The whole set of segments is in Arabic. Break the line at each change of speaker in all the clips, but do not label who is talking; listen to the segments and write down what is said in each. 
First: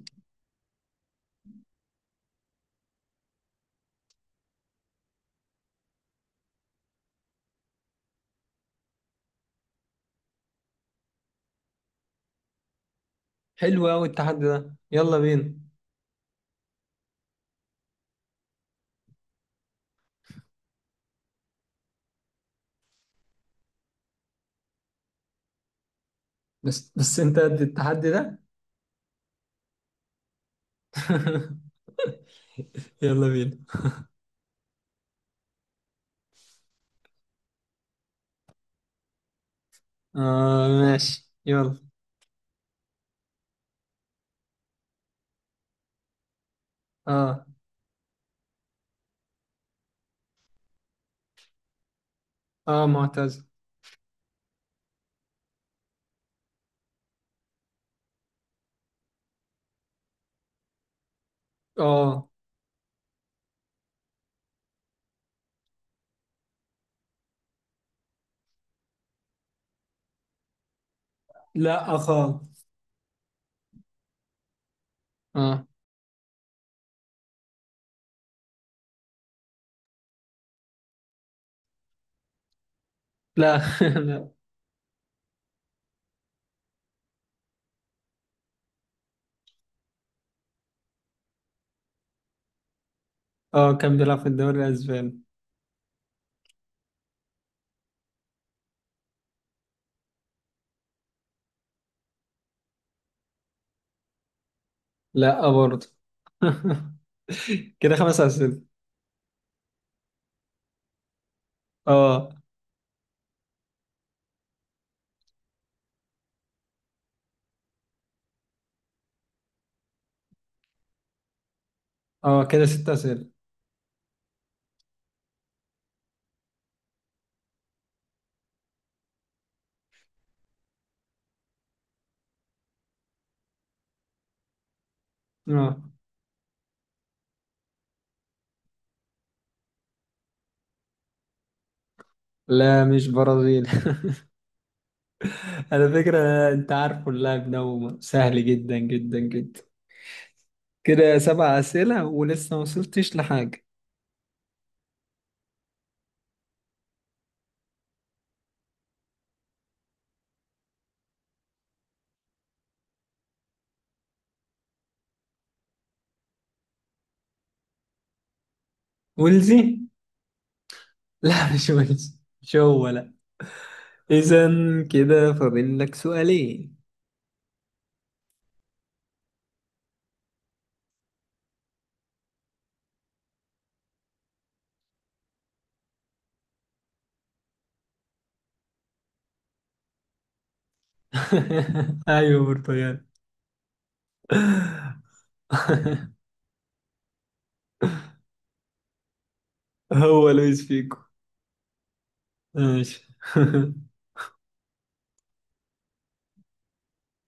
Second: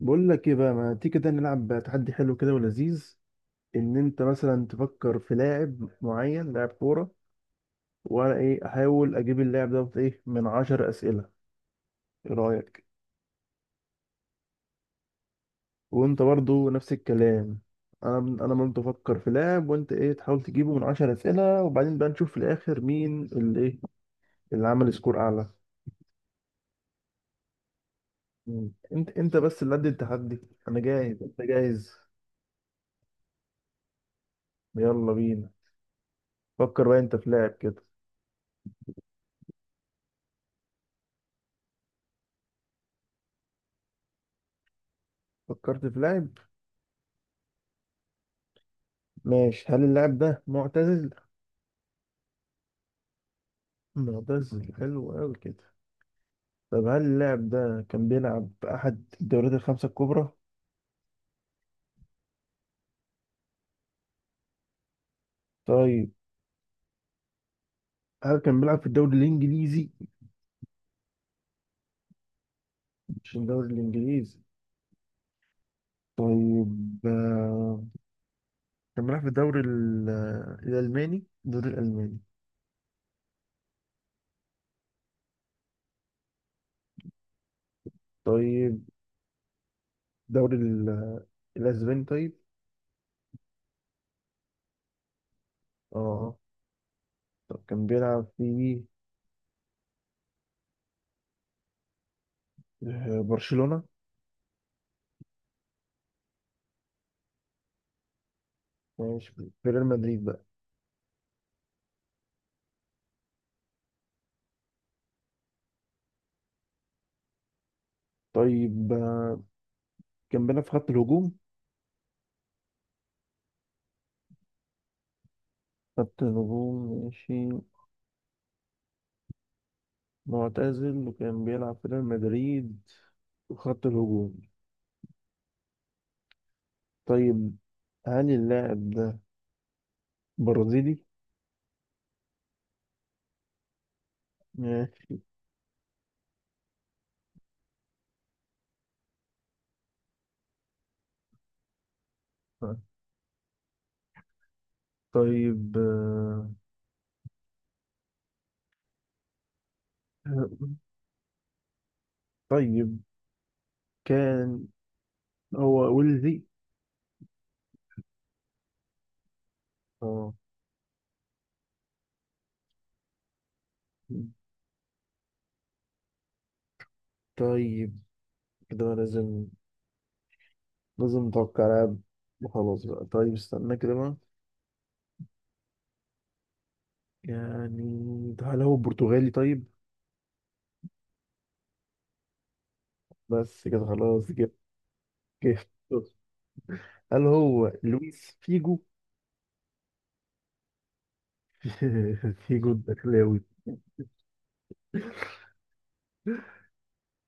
بقول لك ايه بقى، ما تيجي كده نلعب تحدي حلو كده ولذيذ. ان انت مثلا تفكر في لاعب معين، لاعب كوره، وانا ايه احاول اجيب اللاعب دوت ايه من عشر اسئله. ايه رايك؟
حلو قوي التحدي ده، يلا بينا.
وانت برضو نفس الكلام. انا برضو افكر في لاعب، وانت ايه تحاول تجيبه من عشر اسئله، وبعدين بقى نشوف في الاخر مين اللي ايه، اللي عمل سكور اعلى.
بس انت قد التحدي ده.
مم. انت بس اللي قد التحدي. انا جاهز، انت جاهز،
يلا بينا.
يلا بينا. فكر بقى انت في لاعب كده.
اه، ماشي يلا.
فكرت في لاعب؟
اه،
ماشي. هل اللاعب ده معتزل؟
اه، معتز.
معتزل، حلو قوي كده. طب هل اللاعب ده كان بيلعب في احد الدوريات الخمسة الكبرى؟
اه.
طيب، هل كان بيلعب في الدوري الانجليزي؟
لا خالص.
مش الدوري الانجليزي.
اه.
طيب، كان بيلعب في الدوري ال- آه، الالماني، الدوري الالماني؟
لا. لا.
طيب، الدوري ال- آه، الاسباني طيب.
اه، كان بيلعب في الدوري الاسباني.
اه، طب كان بيلعب في برشلونة؟
لا برضه. كده خمس اسئله.
ماشي، في ريال مدريد بقى.
اه،
طيب، كان بيلعب في خط الهجوم؟
اه، كده ست اسئله.
خط الهجوم ماشي. معتزل وكان بيلعب في ريال مدريد، خط الهجوم.
اه،
طيب، هل اللاعب ده برازيلي؟
لا مش برازيل.
ماشي.
على فكره، انت عارف اللاعب ده سهل جدا جدا جدا. كده سبع اسئله ولسه ما وصلتش لحاجه.
طيب، طيب، كان هو ولدي؟
ولزي.
اه.
لا، مش ولزي، مش هو، لا. اذا كده فاضل لك سؤالين.
طيب، كده بقى لازم، لازم نتوقع لاعب وخلاص بقى. طيب، استنى كده بقى، يعني ده هل هو برتغالي طيب؟
ايوه، برتغال.
بس كده خلاص، جبت جبت. هل هو لويس فيجو؟
هو لويس فيجو.
فيجو
ماشي.
الدخلاوي.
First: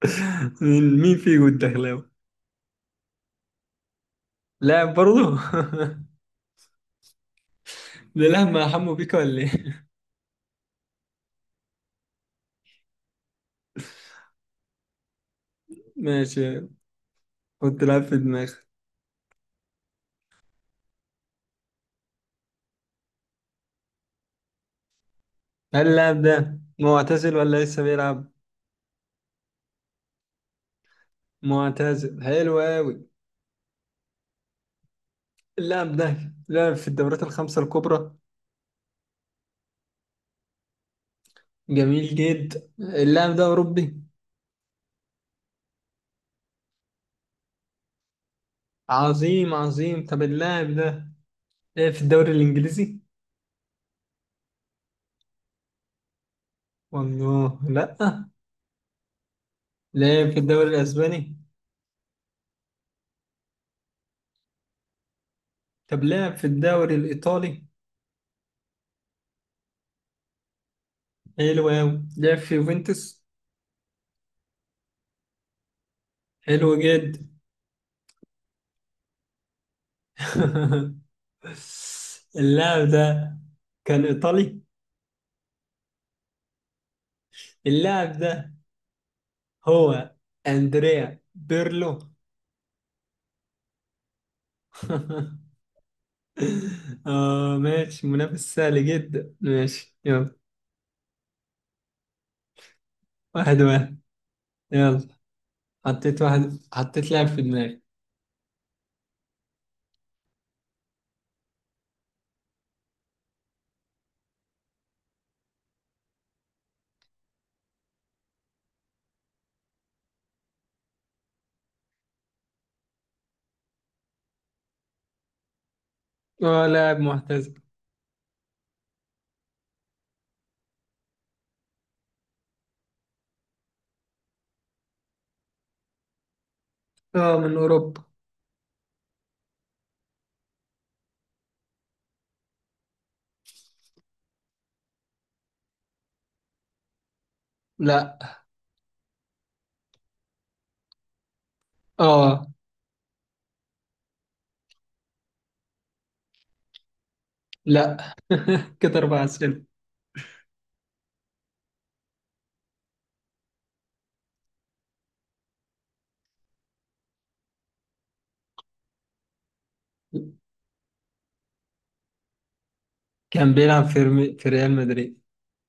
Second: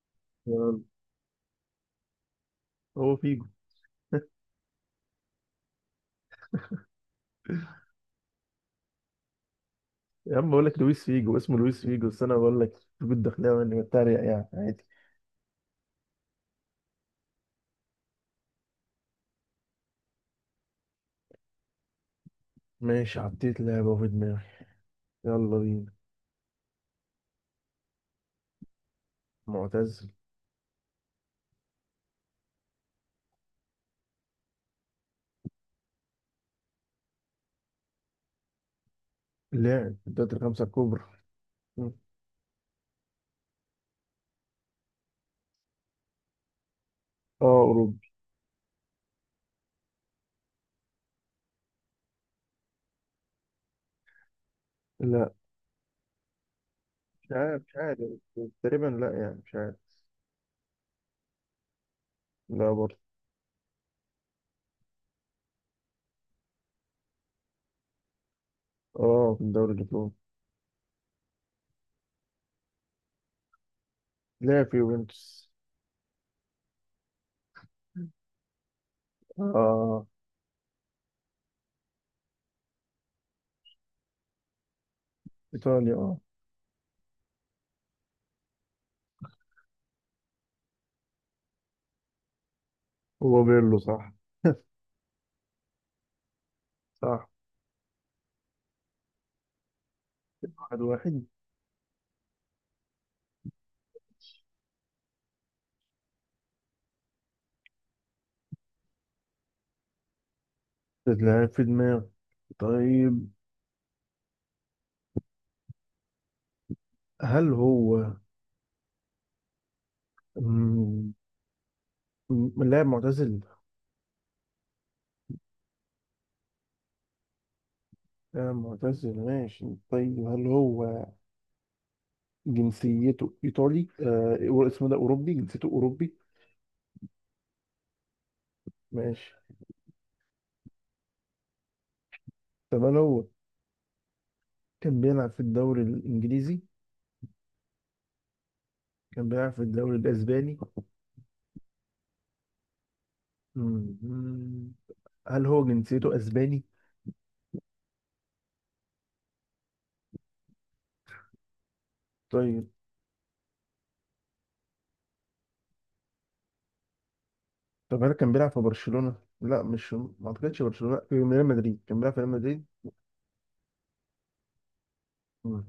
آه،
مين فيجو الدخلاوي؟
هو فيجو.
لاعب برضه؟ ده لاعب مع حمو بيكا ولا ايه؟
يا عم بقول لك لويس فيجو، اسمه لويس فيجو، بس انا بقول لك فيجو الدخلاوي اني بتريق، يعني عادي.
ماشي، كنت لعب في دماغي.
ماشي، حطيت لعبه في دماغي. يلا
هل
بينا.
اللاعب ده معتزل ولا لسه بيلعب؟
معتزل،
معتزل حلو قوي. اللاعب ده لعب في الدورات الخمسة الكبرى.
لاعب في الدوري الخمسه الكبرى. م.
جميل جدا، اللاعب ده أوروبي.
اه، اوروبي.
عظيم عظيم، طب اللاعب ده لعب في الدوري الإنجليزي؟
لا، مش
والله
عارف، مش
لأ.
عارف، تقريبا لا، يعني مش عارف.
لعب في الدوري الأسباني.
لا برضه.
طب لعب في الدوري الإيطالي.
اه، في الدوري الايطالي.
حلو أوي، لعب في يوفنتوس.
لاعب في يوفنتوس.
حلو جدا.
اه،
اللاعب ده كان إيطالي.
ايطاليا اه.
اللاعب ده هو أندريا بيرلو.
هو بيرلو، صح؟ صح.
آه، ماشي، منافس سهل جدا، ماشي يلا.
واحد واحد.
1-1. يلا. حطيت لاعب في دماغي.
لاعب في دماغي. طيب، هل هو، مم، لاعب معتزل؟
اه، لاعب معتزل.
لاعب معتزل ماشي. طيب، هل هو جنسيته إيطالي؟ اسمه ده أوروبي، جنسيته أوروبي.
اه، من اوروبا.
ماشي. طب هل هو كان بيلعب في الدوري الإنجليزي؟
لا.
كان بيلعب في الدوري الأسباني؟
اه.
مم. هل هو جنسيته أسباني؟
لا. كده اربع اسئله.
طيب. طب هل كان بيلعب في برشلونة؟ لا، مش، ما أعتقدش برشلونة، في ريال مدريد، كان بيلعب في ريال مدريد؟
كان بيلعب في في ريال مدريد.
مم.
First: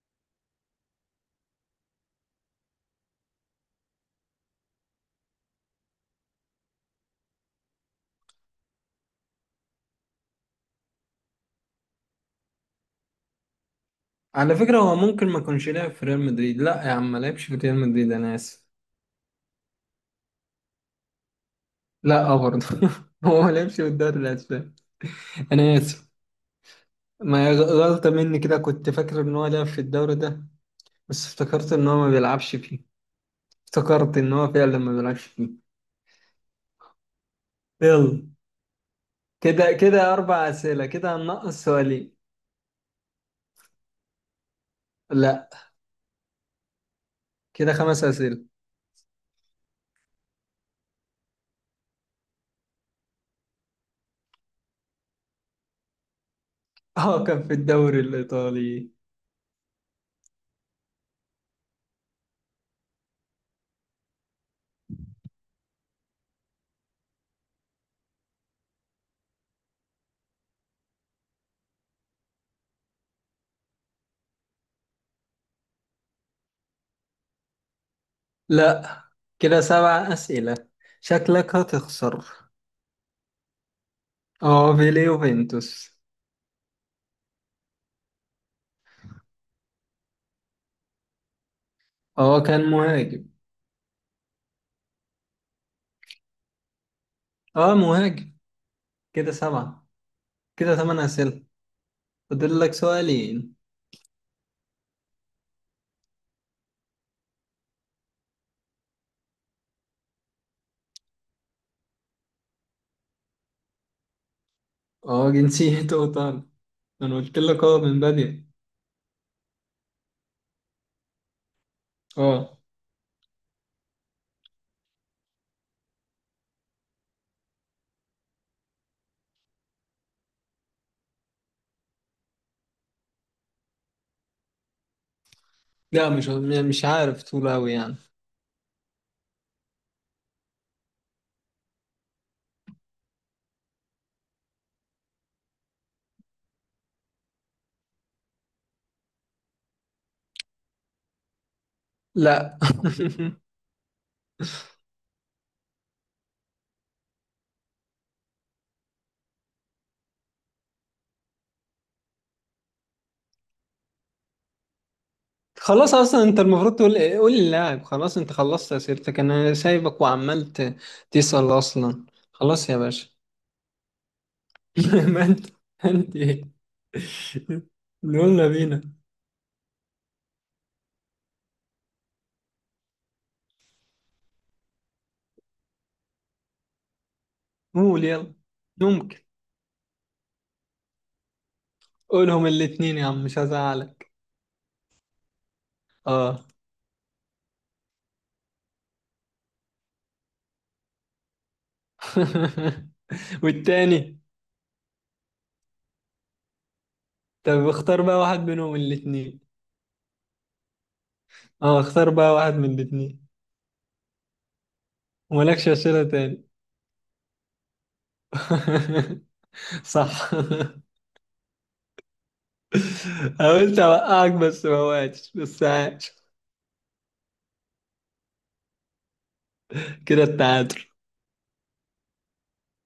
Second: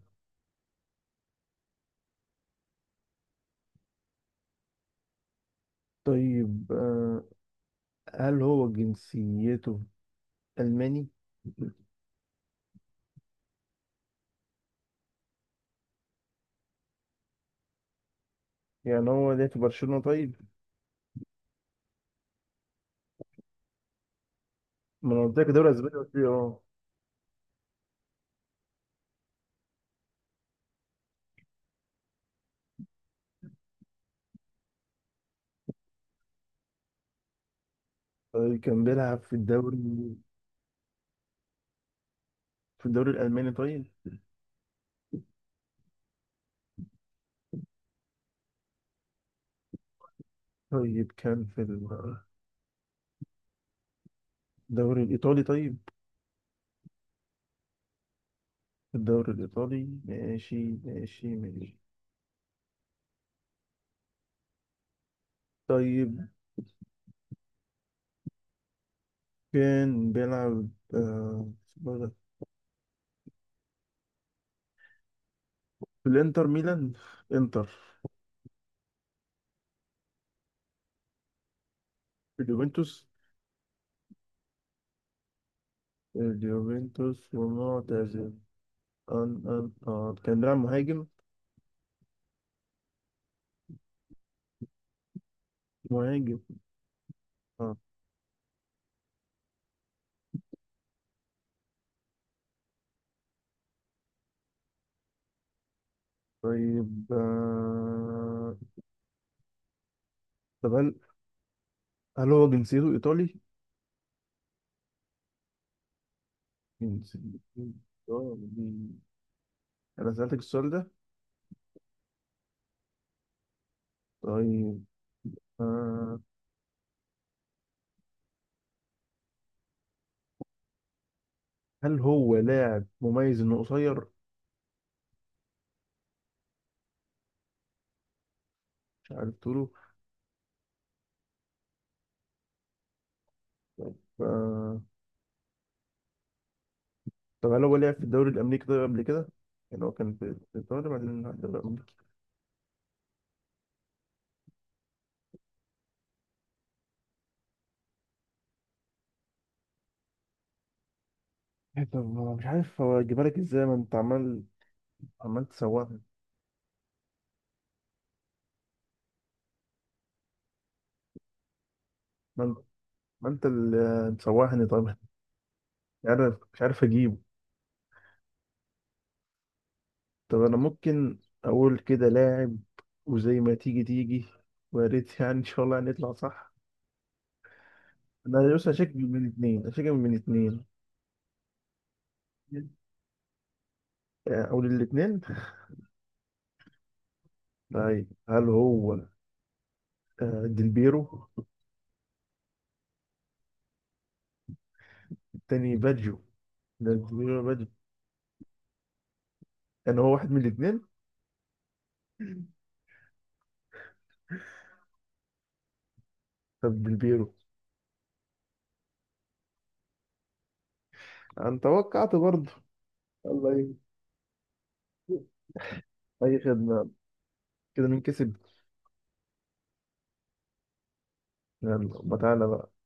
طيب، هل هو جنسيته ألماني؟
على فكره، هو ممكن ما كانش لعب في ريال مدريد. لا يا عم ما لعبش في ريال مدريد، انا اسف.
يعني هو ليه في برشلونة طيب؟
لا، اه برضه. هو ما لعبش في الدوري الاسباني،
ما انا قلت لك الدوري
انا
الاسباني،
اسف.
قلت لي اه.
ما هي غلطه مني، كده كنت فاكر ان هو لعب في الدوري ده. بس افتكرت ان هو ما بيلعبش فيه. افتكرت ان هو فعلا ما بيلعبش فيه. يلا.
طيب، كان بيلعب في
كده
الدوري،
كده أربع أسئلة، كده هننقص سؤالين.
في الدوري الالماني طيب؟
لا، كده خمس أسئلة.
طيب كان في الدوري الايطالي طيب؟
اه، كان في الدوري الإيطالي.
في الدوري الايطالي، ماشي ماشي ماشي. طيب، كان بيلعب، آه، اسمه إيه ده؟ في الانتر ميلان، انتر؟
لا، كده سبع أسئلة، شكلك هتخسر.
في اليوفنتوس.
اه، في ليوفنتوس.
اليوفنتوس، ومعتزل. أن أن آه. كان بيلعب مهاجم؟
اه، كان مهاجم.
مهاجم، اه.
اه، مهاجم. كده سبعة، كده ثمان أسئلة، فاضل لك سؤالين.
طيب، طب هل هو جنسيته ايطالي؟
اه، جنسيته إيطالي.
مين
أنا قلت
سيدي؟
لك، اه، من بدري.
مين؟ أنا سألتك السؤال ده.
اه.
طيب، آه. هل هو لاعب مميز إنه قصير؟
لا، مش عارف طول أوي يعني.
مش عارف تقوله. آه. طب هل هو لعب في الدوري الأمريكي ده قبل كده؟ يعني هو كان في الدوري، بعدين راح الدوري الأمريكي؟
لا.
إيه؟ طب ما أنا مش عارف هو أجيبها لك إزاي، ما أنت عمال عمال
خلاص،
تسوحني.
اصلا انت المفروض تقول إيه؟ قول للاعب خلاص، انت خلصت اسئلتك، انا سايبك وعمال تسأل اصلا.
ما أنت
خلاص يا باشا.
ما أنت اللي مسوحني طبعا.
ما انت
مش
انت
عارف
ايه.
مش عارف أجيبه.
يلا بينا.
طب أنا ممكن أقول كده لاعب، وزي ما تيجي تيجي، ويا ريت يعني إن شاء الله هنطلع صح.
قول يلا.
لا بص، هشيك
ممكن،
من الاثنين هشيك من الاثنين
قولهم الاتنين يا عم، مش هزعلك.
او للاثنين.
اه.
طيب، هل هو ديلبيرو؟
والتاني؟
التاني باجيو، ده ديلبيرو باجيو،
طب اختار بقى واحد منهم الاتنين.
يعني هو واحد من الاثنين.
اه، اختار بقى واحد من الاتنين، ومالكش اسئلة تاني.
طب ديلبيرو.
صح.
انا توقعت برضه، الله اي.
حاولت اوقعك بس ما وقعتش، بس عاش.
أي خدمه. كده مين كسب؟
كده التعادل.
يلا ما تعالى بقى.